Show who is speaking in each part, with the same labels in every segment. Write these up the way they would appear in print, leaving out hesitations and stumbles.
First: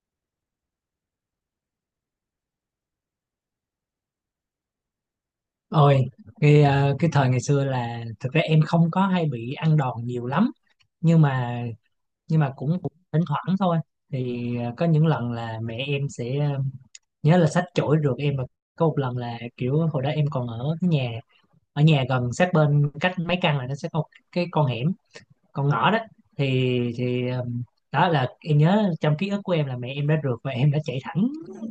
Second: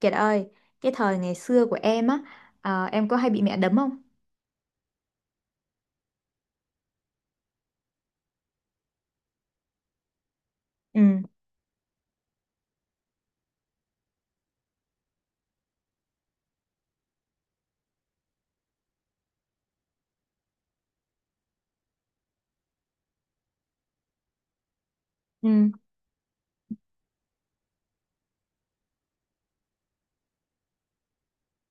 Speaker 1: Kiệt ơi, cái thời ngày xưa của em á, à, em có hay bị mẹ đấm không?
Speaker 2: Ôi, cái thời ngày xưa là thực ra em không có hay bị ăn đòn nhiều lắm
Speaker 1: Ừ,
Speaker 2: nhưng mà nhưng mà cũng cũng thỉnh thoảng thôi. Có những lần là mẹ em sẽ, nhớ là xách chổi rượt em. Và có một lần là kiểu hồi đó em còn ở cái nhà, ở nhà gần sát bên cách mấy căn, là nó sẽ có một cái con hẻm, con
Speaker 1: ừ,
Speaker 2: ngõ đó. Thì thì Đó là em nhớ, trong ký ức của em là mẹ em đã rượt và em đã chạy thẳng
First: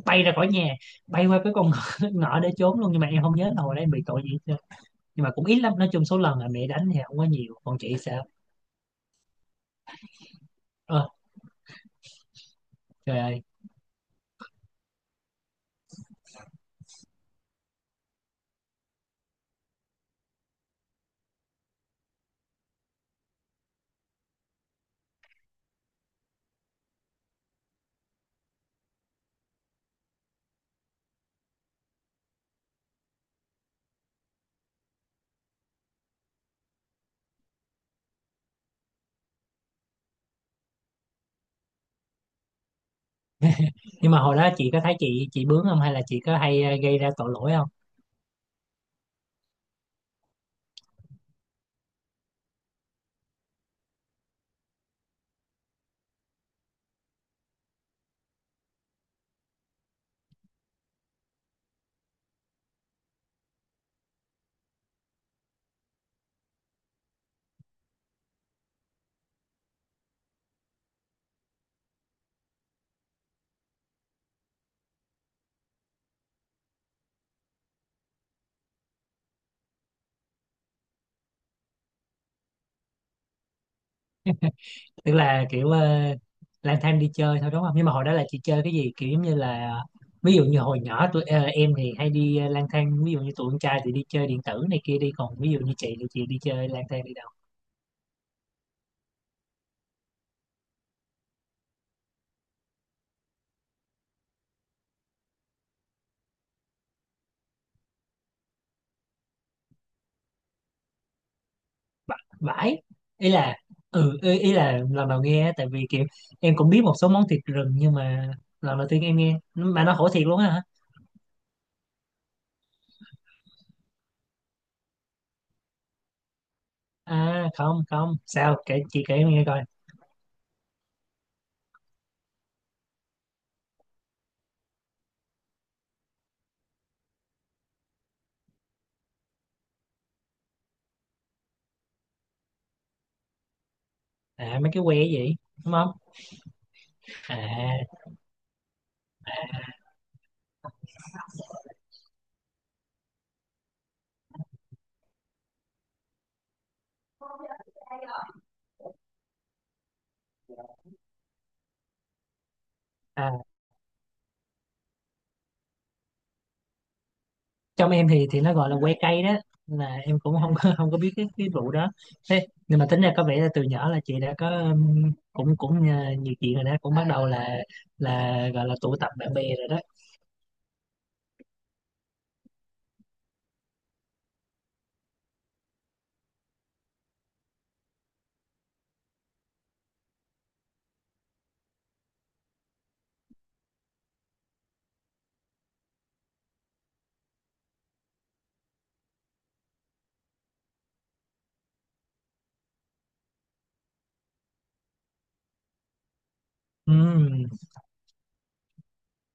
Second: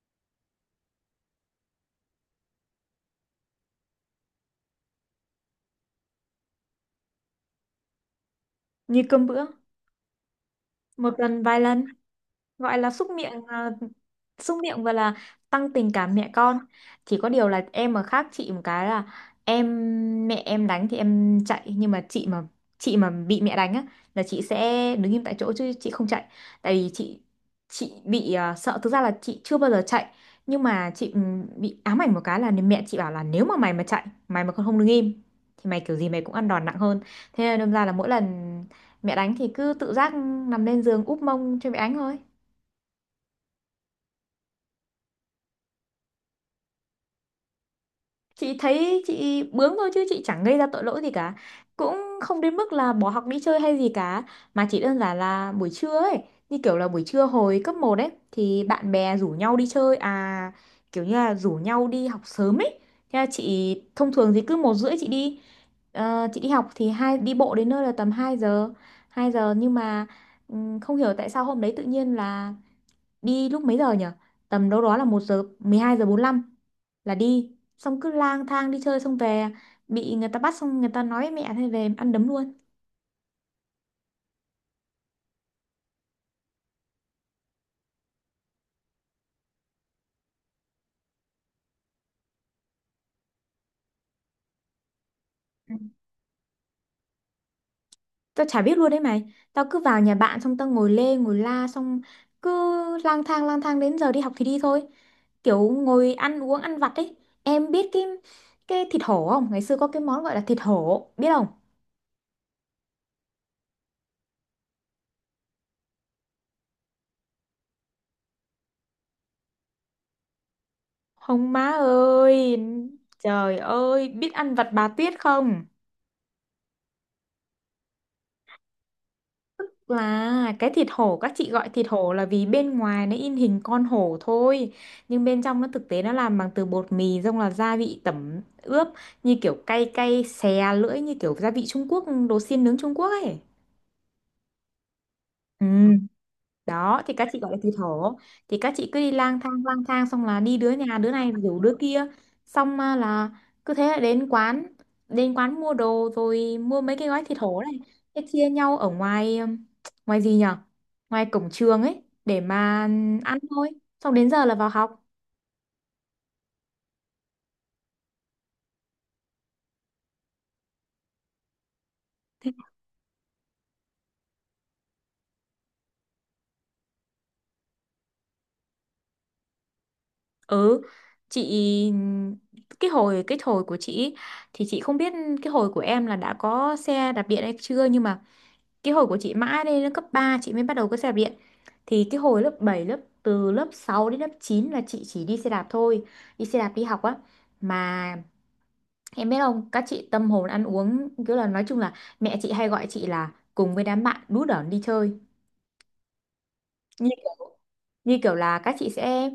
Speaker 2: bay ra khỏi nhà, bay qua cái con ngõ, ngõ để trốn luôn, nhưng mà em không nhớ là hồi đó em bị tội gì. Nhưng mà cũng ít lắm, nói chung số lần là mẹ đánh thì không có nhiều, còn chị sẽ
Speaker 1: như cơm bữa,
Speaker 2: ơ
Speaker 1: một lần vài lần. Gọi là xúc
Speaker 2: trời
Speaker 1: miệng
Speaker 2: ơi.
Speaker 1: à, xúc miệng và là tăng tình cảm mẹ con. Chỉ có điều là em mà khác chị một cái là em mẹ em đánh thì em chạy, nhưng mà chị mà bị mẹ đánh á là chị sẽ đứng im tại chỗ chứ chị không chạy. Tại vì chị bị sợ, thực ra là chị chưa bao giờ chạy. Nhưng mà chị bị ám ảnh một cái là mẹ chị bảo là nếu mà mày mà chạy, mày mà còn không đứng im thì mày kiểu gì mày cũng ăn đòn nặng hơn. Thế nên đâm ra là mỗi lần mẹ đánh thì cứ tự giác nằm lên giường úp mông cho mẹ đánh thôi.
Speaker 2: Nhưng mà hồi đó chị có thấy chị bướng không, hay là chị có hay, gây ra tội lỗi không?
Speaker 1: Chị thấy chị bướng thôi chứ chị chẳng gây ra tội lỗi gì cả, cũng không đến mức là bỏ học đi chơi hay gì cả. Mà chỉ đơn giản là buổi trưa ấy, như kiểu là buổi trưa hồi cấp một ấy thì bạn bè rủ nhau đi chơi à, kiểu như là rủ nhau đi học sớm ấy. Thế là chị thông thường thì cứ 1 rưỡi chị đi, chị đi học thì hai đi bộ đến nơi là tầm 2 giờ. 2 giờ nhưng mà không hiểu tại sao hôm đấy tự nhiên là đi lúc mấy giờ nhỉ, tầm đâu đó là 1 giờ, 12 giờ 45 là đi. Xong cứ lang thang đi chơi, xong về bị người ta bắt, xong người ta nói với mẹ, thế về ăn đấm luôn.
Speaker 2: Tức là kiểu, lang thang đi chơi thôi đúng không, nhưng mà hồi đó là chị chơi cái gì, kiểu giống như là ví dụ như hồi nhỏ tụi em thì hay đi, lang thang, ví dụ như tụi con trai thì đi chơi điện tử này kia đi, còn ví dụ như
Speaker 1: Ừ.
Speaker 2: chị thì chị đi chơi lang thang đi đâu,
Speaker 1: Tao chả biết luôn đấy mày, tao cứ vào nhà bạn xong tao ngồi lê ngồi la, xong cứ lang thang đến giờ đi học thì đi thôi, kiểu ngồi ăn uống ăn vặt ấy. Em biết cái thịt hổ không, ngày xưa có cái món gọi là thịt hổ biết không?
Speaker 2: bãi ý là ừ ý là lần đầu nghe á, tại vì kiểu em cũng biết một số món thịt rừng, nhưng mà lần đầu tiên em nghe mà nó khổ thiệt luôn á hả.
Speaker 1: Không má ơi, trời ơi, biết ăn vặt bà Tuyết không?
Speaker 2: À không không, sao kể, chị kể em nghe coi.
Speaker 1: Là cái thịt hổ, các chị gọi thịt hổ là vì bên ngoài nó in hình con hổ thôi, nhưng bên trong nó thực tế nó làm bằng từ bột mì, xong là gia vị tẩm ướp như kiểu cay cay xè lưỡi, như kiểu gia vị Trung Quốc, đồ xiên nướng Trung Quốc ấy.
Speaker 2: À mấy cái que gì
Speaker 1: Ừ.
Speaker 2: đúng không.
Speaker 1: Đó thì các
Speaker 2: À,
Speaker 1: chị gọi là thủy thổ. Thì các chị cứ đi lang thang lang thang, xong là đi đứa nhà đứa này rủ đứa kia, xong là cứ thế là đến quán. Đến quán mua đồ rồi mua mấy cái gói thịt hổ này, thế chia nhau ở ngoài, ngoài gì nhở, ngoài cổng trường ấy để mà ăn
Speaker 2: à
Speaker 1: thôi. Xong đến giờ là vào học.
Speaker 2: trong em thì nó gọi là que cây đó, là em cũng không có biết cái vụ đó. Thế
Speaker 1: Thế-
Speaker 2: nhưng mà tính ra có vẻ là từ nhỏ là chị đã có, cũng cũng nhiều chuyện rồi đó, cũng bắt đầu là gọi là tụ tập bạn bè rồi đó.
Speaker 1: ừ, chị cái hồi của chị ý, thì chị không biết cái hồi của em là đã có xe đạp điện hay chưa, nhưng mà cái hồi của chị mãi lên đến cấp 3 chị mới bắt đầu có xe đạp điện. Thì cái hồi lớp 7, lớp từ lớp 6 đến lớp 9 là chị chỉ đi xe đạp thôi, đi xe đạp đi học á. Mà em biết không, các chị tâm hồn ăn uống kiểu là nói chung là mẹ chị hay gọi chị là cùng với đám bạn đú đởn đi chơi. Như
Speaker 2: Ừ
Speaker 1: kiểu, như kiểu là các chị sẽ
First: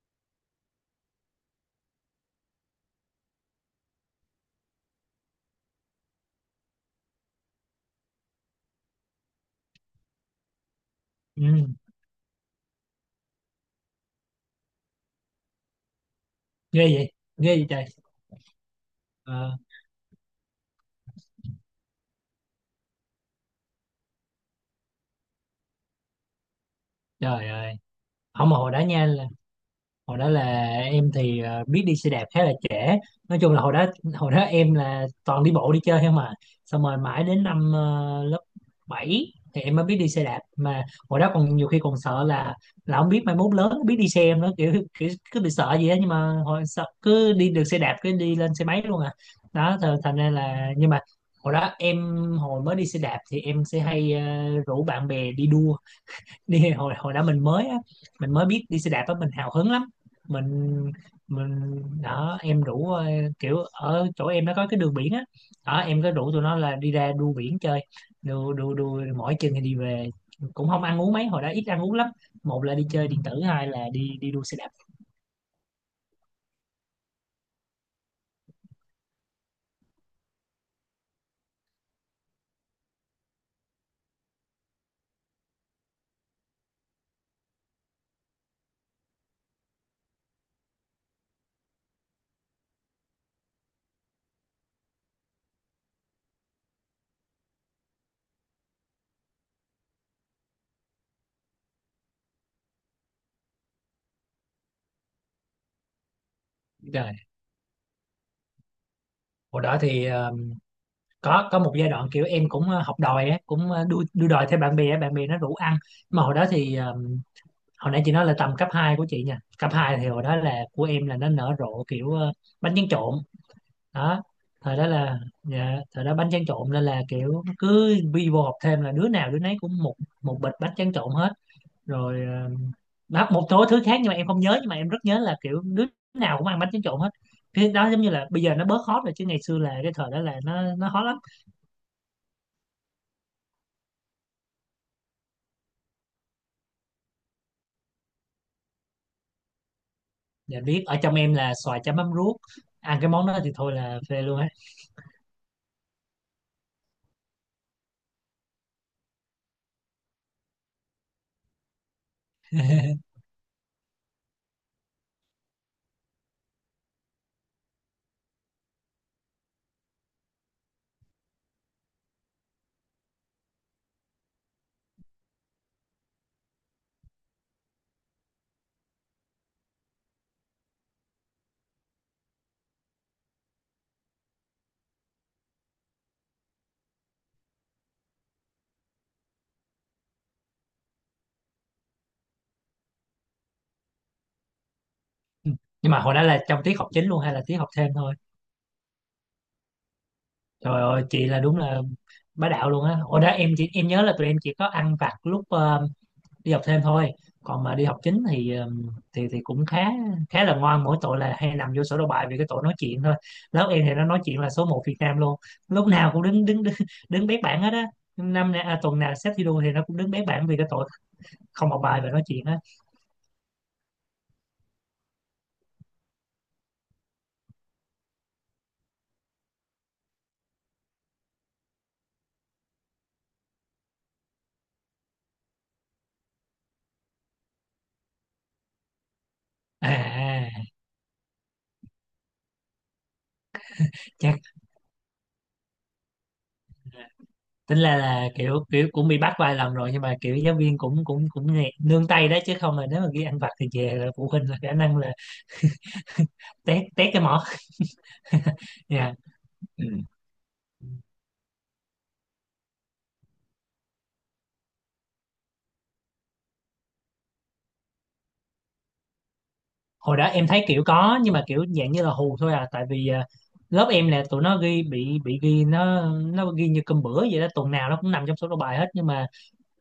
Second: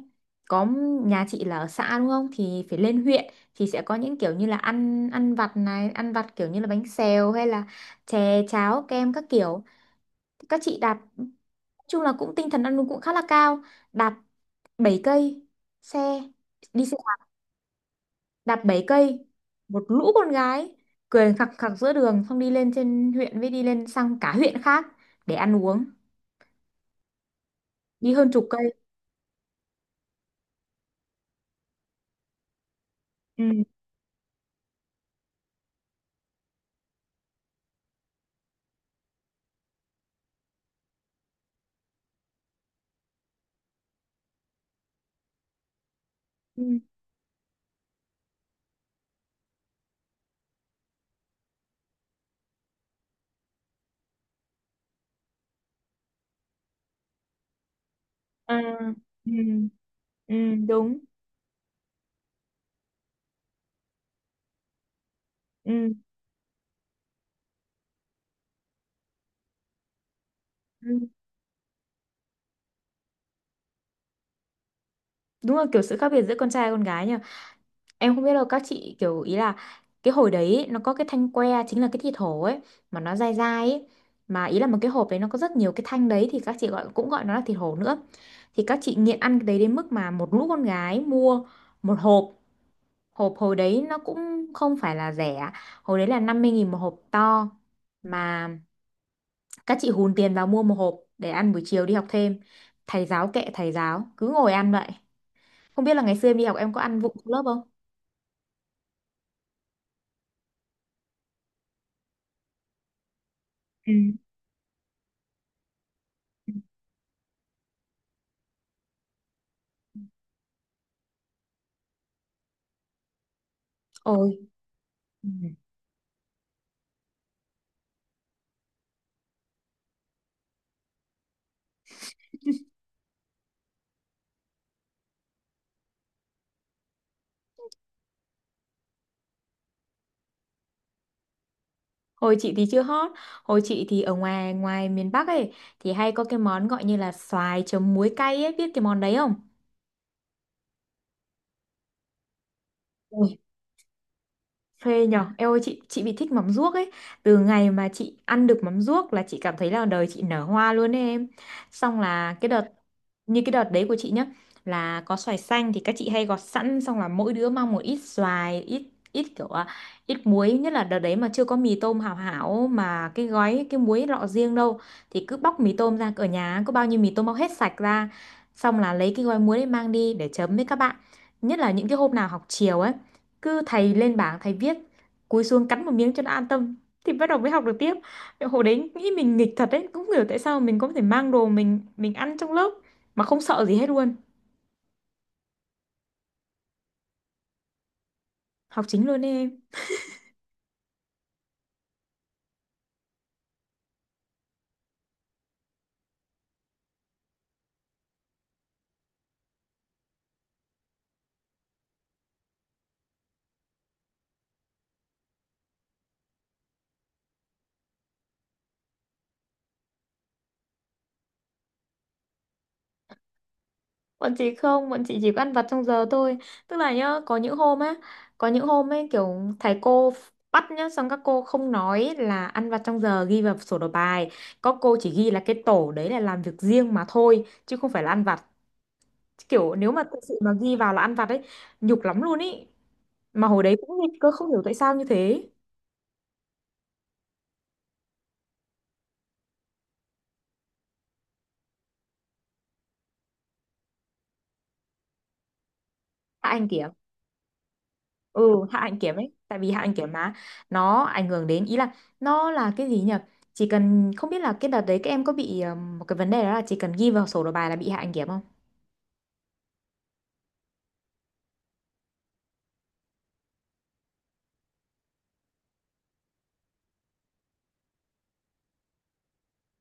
Speaker 1: có, nhà chị là ở xã đúng không, thì phải lên huyện thì sẽ có những kiểu như là ăn ăn vặt này, ăn vặt kiểu như là bánh xèo hay là chè cháo kem các kiểu. Các chị đạp, nói
Speaker 2: ừ,
Speaker 1: chung là cũng tinh thần ăn uống cũng khá là cao. Đạp 7 cây xe,
Speaker 2: ghê
Speaker 1: đi xe
Speaker 2: vậy,
Speaker 1: đạp,
Speaker 2: ghê vậy trời.
Speaker 1: đạp 7 cây,
Speaker 2: Ờ,
Speaker 1: một lũ con gái cười khặc khặc giữa đường, xong đi lên trên huyện với đi lên sang cả huyện khác để ăn uống,
Speaker 2: trời ơi.
Speaker 1: đi hơn chục
Speaker 2: Không mà hồi
Speaker 1: cây.
Speaker 2: đó nha, hồi đó là em thì, biết đi xe đạp khá là trễ. Nói chung là
Speaker 1: Ừ.
Speaker 2: hồi đó, hồi đó em là toàn đi bộ đi chơi không mà, xong rồi mãi đến năm, lớp 7 thì em mới biết đi xe đạp. Mà hồi đó còn nhiều khi còn sợ là không biết mai mốt lớn biết đi xe em nữa, kiểu, kiểu cứ bị sợ gì á. Nhưng mà hồi
Speaker 1: Ừ.
Speaker 2: sợ cứ đi được xe đạp cứ đi lên xe máy luôn à. Đó thành ra là, nhưng mà hồi đó em hồi mới đi xe đạp thì em sẽ hay, rủ bạn bè đi đua đi. Hồi hồi đó mình mới á, mình mới
Speaker 1: Ừ.
Speaker 2: biết đi xe đạp á, mình
Speaker 1: Ừ,
Speaker 2: hào hứng lắm.
Speaker 1: ừ,
Speaker 2: mình
Speaker 1: đúng.
Speaker 2: mình đó, em rủ, kiểu ở chỗ em nó có cái đường biển á, đó
Speaker 1: Ừ.
Speaker 2: em có rủ tụi nó là đi ra đu biển chơi, đu đu đu mỗi chừng thì đi về. Cũng không ăn
Speaker 1: Ừ.
Speaker 2: uống mấy, hồi đó ít ăn uống lắm. Một là đi chơi điện tử, hai là đi đi đua xe đạp.
Speaker 1: Đúng là kiểu sự khác biệt giữa con trai và con gái nhỉ. Em không biết đâu, các chị kiểu ý là cái hồi đấy ấy, nó có cái thanh que chính là cái thịt hổ ấy, mà nó dai dai ấy. Mà ý là một cái hộp đấy nó có rất nhiều cái thanh đấy thì các chị gọi cũng gọi nó là thịt hổ nữa. Thì các chị nghiện ăn cái đấy đến mức mà một lũ con gái mua một hộp. Hộp hồi đấy nó cũng không phải là rẻ, hồi đấy là 50.000 một hộp to. Mà các chị hùn tiền vào mua một hộp để ăn buổi chiều đi học thêm. Thầy giáo kệ thầy giáo cứ ngồi ăn vậy. Không biết là ngày xưa em đi học em có ăn
Speaker 2: Rồi,
Speaker 1: vụng lớp không?
Speaker 2: hồi đó thì, có một giai đoạn kiểu em cũng, học đòi á, cũng,
Speaker 1: Ừ.
Speaker 2: đua đua đòi theo bạn bè á, bạn bè nó rủ ăn. Mà hồi đó thì, hồi nãy chị nói là tầm cấp 2 của chị nha, cấp 2 thì hồi đó là của em là nó nở rộ kiểu, bánh tráng trộn đó.
Speaker 1: Ôi.
Speaker 2: Thời đó là dạ, thời đó bánh tráng trộn, nên là kiểu nó cứ vi vô học thêm là đứa nào đứa nấy cũng một một bịch bánh tráng trộn hết. Rồi, đó, một số thứ khác nhưng mà em không nhớ, nhưng mà em rất nhớ là kiểu đứa nào cũng ăn bánh tráng trộn hết. Cái đó giống như là bây giờ nó bớt hot rồi, chứ ngày xưa là cái thời đó là nó hot lắm.
Speaker 1: Hồi chị thì chưa hot. Hồi chị thì ở ngoài, ngoài miền Bắc ấy thì hay có cái món gọi như là xoài chấm muối cay ấy, biết cái món đấy không?
Speaker 2: Dạ biết, ở trong em là xoài chấm mắm ruốc, ăn cái món đó thì thôi là phê luôn á.
Speaker 1: Phê nhở. Em ơi, chị bị thích mắm ruốc ấy. Từ ngày mà chị ăn được mắm ruốc là chị cảm thấy là đời chị nở hoa luôn ấy em. Xong là cái đợt, như cái đợt đấy của chị nhá, là có xoài xanh thì các chị hay gọt sẵn. Xong là mỗi đứa mang một ít xoài, ít ít kiểu à, ít muối. Nhất là đợt đấy mà chưa có mì tôm hảo hảo, mà cái gói cái muối lọ riêng đâu. Thì cứ bóc mì tôm ra, ở nhà có bao nhiêu mì tôm bóc hết sạch ra. Xong là lấy cái gói muối đấy mang đi để chấm với các bạn. Nhất là những cái hôm nào học chiều ấy, cứ thầy lên bảng thầy viết, cúi xuống cắn một miếng cho nó an tâm thì bắt đầu mới học được tiếp. Hồi đấy nghĩ mình nghịch thật đấy, cũng không hiểu tại sao mình có thể mang đồ mình ăn trong lớp mà không sợ gì hết luôn.
Speaker 2: Nhưng mà hồi đó là trong tiết học chính luôn hay là tiết học thêm thôi?
Speaker 1: Học chính luôn đấy em.
Speaker 2: Trời ơi chị là đúng là bá đạo luôn á. Hồi đó em chỉ, em nhớ là tụi em chỉ có ăn vặt lúc, đi học thêm thôi, còn mà đi học chính thì, thì cũng khá, khá là ngoan, mỗi tội là hay nằm vô sổ đầu bài vì cái tội nói chuyện thôi. Lớp em thì nó nói chuyện là số một Việt Nam luôn, lúc nào cũng đứng bét bảng hết á. Năm nay à, tuần nào xếp thi đua thì nó cũng đứng bét bảng vì cái tội không học bài và nói chuyện á.
Speaker 1: Bọn chị không, bọn chị chỉ có ăn vặt trong giờ thôi. Tức là nhá, có những hôm á, có những hôm ấy kiểu thầy cô bắt nhá, xong các cô không nói là ăn vặt trong giờ ghi vào sổ đầu bài. Có cô chỉ ghi là cái tổ đấy là làm việc riêng mà thôi chứ không phải là ăn vặt. Kiểu nếu mà thực sự
Speaker 2: À,
Speaker 1: mà ghi vào là ăn vặt ấy, nhục lắm luôn ý. Mà hồi đấy cũng nghịch cơ, không hiểu tại sao như thế.
Speaker 2: tính là kiểu kiểu cũng bị bắt vài lần rồi, nhưng mà kiểu giáo viên cũng cũng cũng nương tay đó, chứ không là nếu mà ghi ăn vặt thì về là phụ huynh là khả năng là
Speaker 1: Hạ anh
Speaker 2: tét
Speaker 1: kiểm.
Speaker 2: tét cái mỏ.
Speaker 1: Ừ, hạ anh
Speaker 2: Dạ.
Speaker 1: kiểm ấy, tại vì hạ
Speaker 2: Ừ.
Speaker 1: anh kiểm mà, nó ảnh hưởng đến ý là, nó là cái gì nhỉ, chỉ cần không biết là cái đợt đấy các em có bị một cái vấn đề đó là chỉ cần ghi vào sổ đầu bài là bị hạ anh kiểm không?
Speaker 2: Hồi đó em thấy kiểu có, nhưng mà kiểu dạng như là hù thôi à, tại vì à, lớp em là tụi nó ghi bị ghi nó ghi như cơm bữa vậy đó, tuần nào nó cũng nằm trong số đầu bài hết. Nhưng mà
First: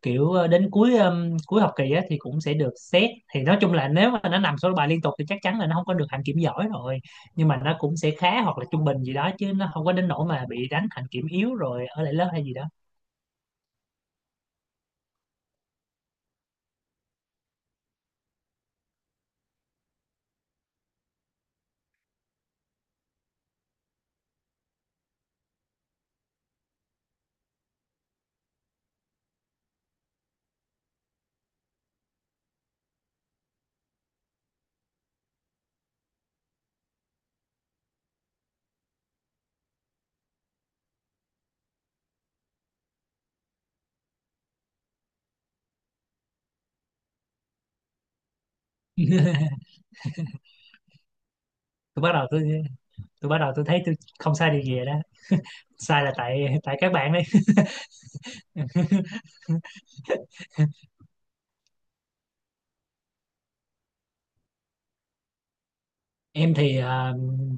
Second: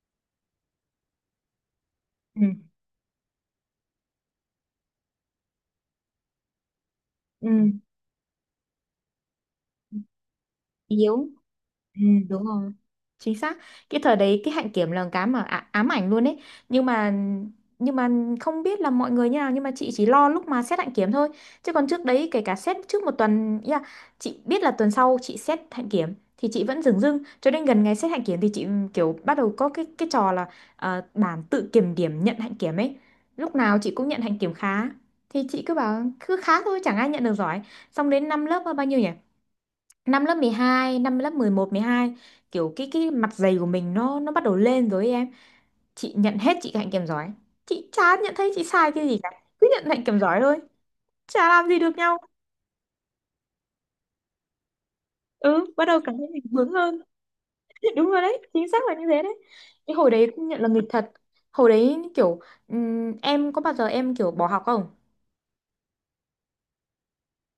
Speaker 2: kiểu ờ, đến cuối, cuối học kỳ á, thì
Speaker 1: Ừ.
Speaker 2: cũng sẽ được xét, thì nói chung là nếu mà nó nằm số bài liên tục thì chắc chắn là nó không có được hạnh kiểm giỏi rồi. Nhưng mà
Speaker 1: Ừ.
Speaker 2: nó cũng sẽ khá hoặc là trung bình gì đó, chứ nó không có đến nỗi mà bị đánh hạnh kiểm
Speaker 1: Yếu.
Speaker 2: yếu rồi
Speaker 1: Ừ,
Speaker 2: ở lại lớp
Speaker 1: đúng
Speaker 2: hay gì đó.
Speaker 1: rồi, chính xác. Cái thời đấy cái hạnh kiểm là cái mà ám ảnh luôn ấy. Nhưng mà nhưng mà không biết là mọi người như nào, nhưng mà chị chỉ lo lúc mà xét hạnh kiểm thôi, chứ còn trước đấy kể cả xét trước 1 tuần ý là chị biết là tuần sau chị xét hạnh kiểm thì chị vẫn dửng dưng cho đến gần ngày xét hạnh kiểm thì chị kiểu bắt đầu có cái trò là bản tự kiểm điểm nhận hạnh kiểm ấy. Lúc nào chị cũng nhận hạnh kiểm khá, thì chị cứ bảo cứ khá thôi, chẳng ai nhận được giỏi. Xong đến năm lớp bao nhiêu nhỉ, năm lớp 12, năm lớp 11 12, kiểu cái mặt dày của mình nó bắt đầu lên rồi ấy em. Chị nhận hết chị hạnh kèm giỏi. Chị chả nhận thấy chị sai cái gì cả. Cứ nhận hạnh kèm giỏi thôi. Chả làm gì được
Speaker 2: tôi bắt
Speaker 1: nhau.
Speaker 2: đầu tôi tôi bắt đầu tôi thấy tôi không sai điều gì rồi đó,
Speaker 1: Ừ, bắt đầu
Speaker 2: sai là
Speaker 1: cảm thấy mình
Speaker 2: tại
Speaker 1: bướng
Speaker 2: tại các
Speaker 1: hơn.
Speaker 2: bạn đấy.
Speaker 1: Đúng rồi đấy, chính xác là như thế đấy. Cái hồi đấy cũng nhận là nghịch thật. Hồi đấy kiểu em có bao giờ em kiểu bỏ học không?
Speaker 2: Em thì à,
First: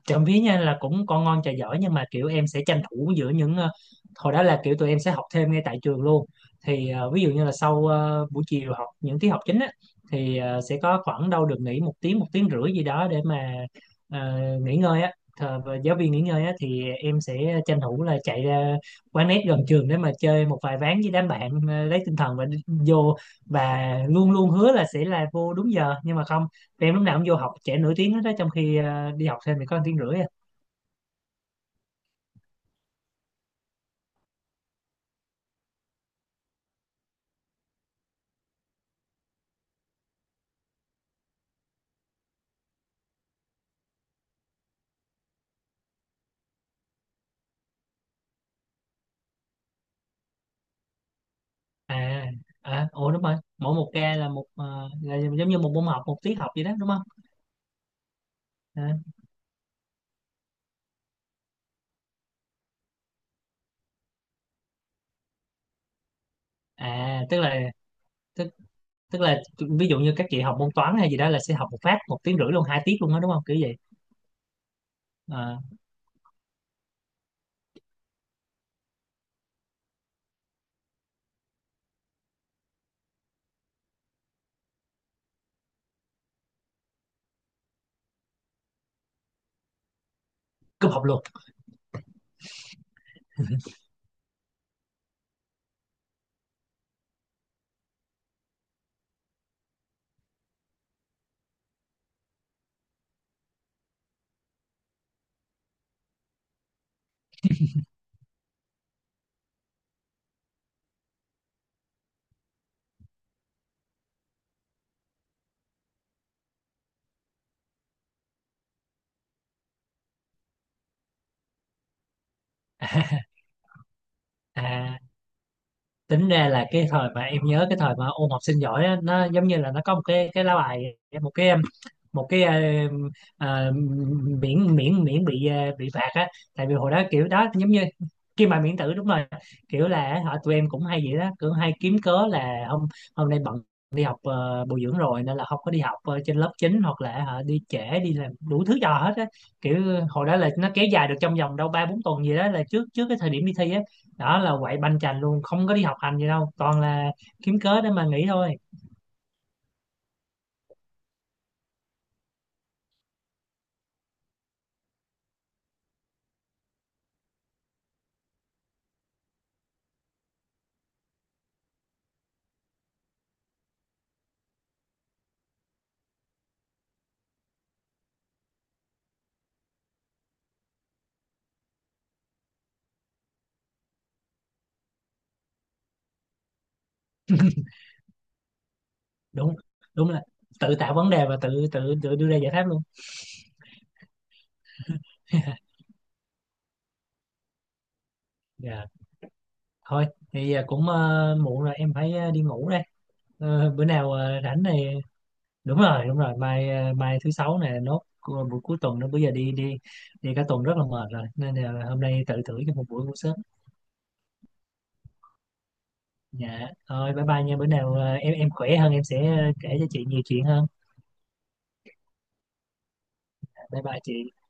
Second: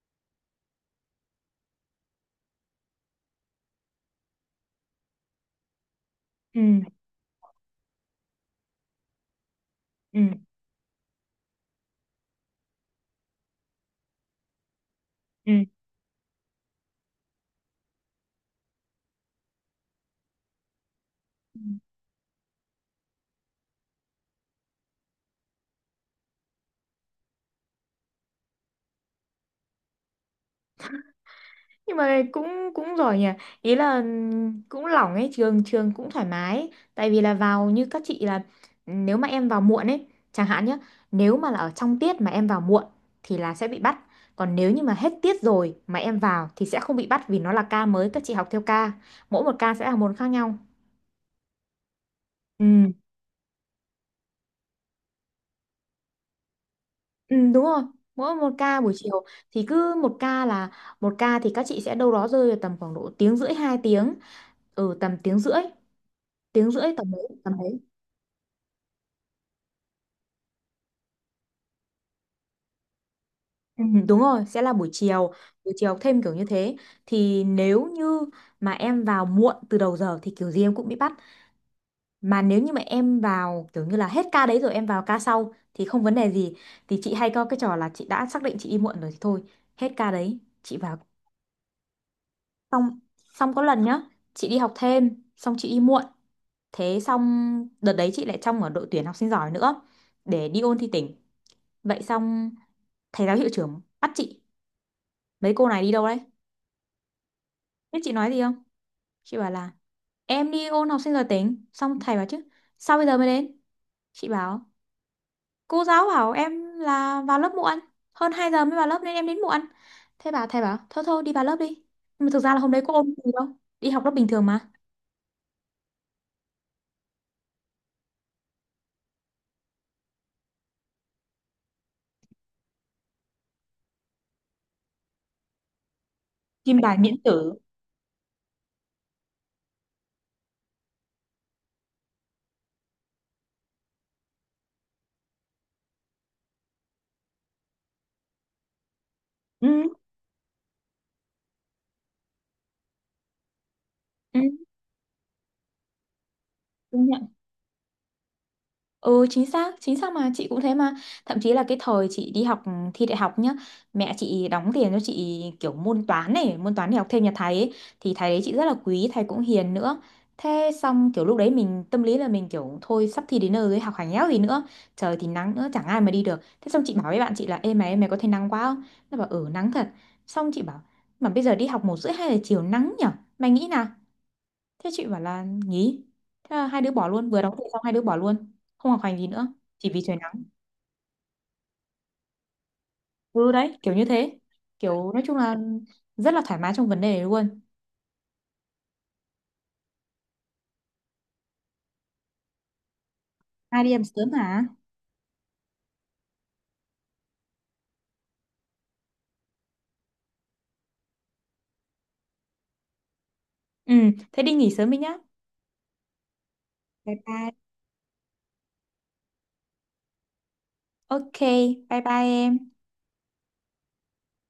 Speaker 2: trộm vía nha là cũng con ngon trò giỏi, nhưng mà kiểu em sẽ tranh thủ giữa những, hồi đó là kiểu tụi em sẽ học thêm ngay tại trường luôn.
Speaker 1: Ừ,
Speaker 2: Thì ờ, ví dụ như là sau, buổi chiều học những tiết học chính á,
Speaker 1: ừ,
Speaker 2: thì ờ, sẽ có khoảng đâu được nghỉ một tiếng, một tiếng rưỡi gì đó để mà, ờ, nghỉ ngơi á. Và giáo viên nghỉ ngơi á, thì em sẽ tranh thủ là chạy ra quán net gần trường để mà chơi một vài ván với đám bạn,
Speaker 1: ừ.
Speaker 2: lấy tinh thần và vô. Và luôn luôn hứa là sẽ là vô đúng giờ, nhưng mà không, em lúc nào cũng vô học trễ nửa tiếng hết đó, trong khi đi học thêm thì có một tiếng rưỡi à.
Speaker 1: Nhưng mà cũng cũng giỏi nhỉ, ý là cũng lỏng ấy, trường trường cũng thoải mái ấy. Tại vì là vào như các chị là nếu mà em vào muộn ấy, chẳng hạn nhé, nếu mà là ở trong tiết mà em vào muộn thì là sẽ bị bắt. Còn nếu như mà hết tiết rồi mà em vào thì sẽ không bị bắt vì nó là ca mới, các chị học theo ca, mỗi một ca sẽ là một khác nhau.
Speaker 2: À, à
Speaker 1: Ừ,
Speaker 2: ủa đúng rồi, mỗi một ca là một, là giống như một môn học, một tiết học vậy đó đúng không.
Speaker 1: ừ đúng rồi. Mỗi một ca buổi
Speaker 2: À,
Speaker 1: chiều thì cứ một ca là, một ca thì các chị sẽ đâu đó rơi vào tầm khoảng độ tiếng rưỡi 2 tiếng. Ừ, tầm tiếng rưỡi, tiếng rưỡi tầm
Speaker 2: à
Speaker 1: đấy tầm đấy.
Speaker 2: tức, tức là ví dụ như các chị học môn toán hay gì đó là sẽ học một phát một tiếng rưỡi luôn, hai tiết luôn đó đúng không, kiểu vậy.
Speaker 1: Ừ, đúng rồi, sẽ là
Speaker 2: À,
Speaker 1: buổi chiều thêm kiểu như thế. Thì nếu như mà em vào muộn từ đầu giờ thì kiểu gì em cũng bị bắt. Mà nếu như mà em vào kiểu như là hết ca đấy rồi em vào ca sau thì không vấn đề gì. Thì chị hay có cái trò là chị đã xác định chị đi muộn rồi thì thôi, hết ca đấy, chị
Speaker 2: cúp
Speaker 1: vào.
Speaker 2: học luôn.
Speaker 1: Xong, xong có lần nhá, chị đi học thêm, xong chị đi muộn. Thế xong đợt đấy chị lại trong ở đội tuyển học sinh giỏi nữa để đi ôn thi tỉnh. Vậy xong thầy giáo hiệu trưởng bắt chị, mấy cô này đi đâu đấy? Biết chị nói gì không? Chị bảo là em đi ôn học sinh giỏi tính. Xong thầy bảo chứ sao bây giờ mới đến? Chị bảo cô giáo bảo em là vào lớp muộn. Hơn 2 giờ mới vào lớp nên em đến muộn. Thế bà thầy bảo thôi thôi đi vào lớp đi. Nhưng mà thực ra là hôm đấy có ôn gì đâu. Đi học lớp bình thường mà.
Speaker 2: À tính ra là cái thời mà em nhớ, cái thời mà ôn học sinh giỏi á, nó giống như là nó có một cái lá bài, một cái một cái ờ, ờ, miễn miễn miễn bị, bị phạt á. Tại vì
Speaker 1: Kim
Speaker 2: hồi
Speaker 1: bài
Speaker 2: đó
Speaker 1: miễn
Speaker 2: kiểu đó
Speaker 1: tử.
Speaker 2: giống như khi mà miễn tử đúng rồi, kiểu là họ tụi em cũng hay vậy đó, cứ hay kiếm cớ là hôm hôm nay bận đi học, bồi dưỡng rồi, nên là không có đi học, trên lớp chính, hoặc là họ đi trễ, đi làm đủ thứ trò hết á,
Speaker 1: Ừ.
Speaker 2: kiểu hồi đó là nó kéo dài được trong vòng đâu ba bốn tuần gì đó là trước trước cái thời điểm đi thi á, đó
Speaker 1: Ừ.
Speaker 2: là quậy banh chành luôn, không có đi học hành gì đâu, toàn là
Speaker 1: Đúng.
Speaker 2: kiếm cớ để mà nghỉ thôi.
Speaker 1: Ừ, chính xác, chính xác, mà chị cũng thế mà. Thậm chí là cái thời chị đi học thi đại học nhá. Mẹ chị đóng tiền cho chị kiểu môn toán này, môn toán để học thêm nhà thầy ấy. Thì thầy đấy chị rất là quý, thầy cũng hiền nữa. Thế xong kiểu lúc đấy mình tâm lý là mình kiểu, thôi sắp thi đến nơi rồi học hành éo gì nữa, trời thì nắng nữa chẳng ai mà đi được. Thế xong chị bảo với bạn chị là, ê mày, mày có thấy nắng quá không? Nó bảo ừ nắng thật. Xong chị bảo mà bây giờ đi học 1 rưỡi 2 giờ chiều nắng nhở, mày nghĩ nào? Thế chị bảo là nghỉ. Thế là hai đứa bỏ luôn, vừa đóng tiền xong hai đứa bỏ luôn. Không học hành gì nữa,
Speaker 2: Đúng,
Speaker 1: chỉ vì
Speaker 2: đúng
Speaker 1: trời
Speaker 2: là
Speaker 1: nắng.
Speaker 2: tự tạo vấn đề và tự tự tự đưa ra giải pháp luôn.
Speaker 1: Ừ đấy, kiểu như thế. Kiểu nói chung là rất là thoải mái trong vấn đề này luôn.
Speaker 2: Dạ thôi thì à, cũng, muộn rồi, em phải, đi ngủ đây. Ờ,
Speaker 1: Hai
Speaker 2: bữa
Speaker 1: đi em
Speaker 2: nào
Speaker 1: sớm
Speaker 2: ờ, rảnh
Speaker 1: hả?
Speaker 2: này. Đúng rồi mai, mai thứ sáu này nốt, buổi cuối tuần nữa, bây giờ đi đi đi cả tuần rất là mệt rồi, nên là hôm nay tự thử cho một buổi ngủ sớm.
Speaker 1: Ừ, thế đi nghỉ sớm đi nhá.
Speaker 2: Dạ thôi,
Speaker 1: Bye
Speaker 2: bye bye
Speaker 1: bye.
Speaker 2: nha, bữa nào, em khỏe hơn em sẽ, kể cho chị nhiều chuyện hơn.
Speaker 1: Ok, bye bye em.
Speaker 2: Dạ, bye bye chị.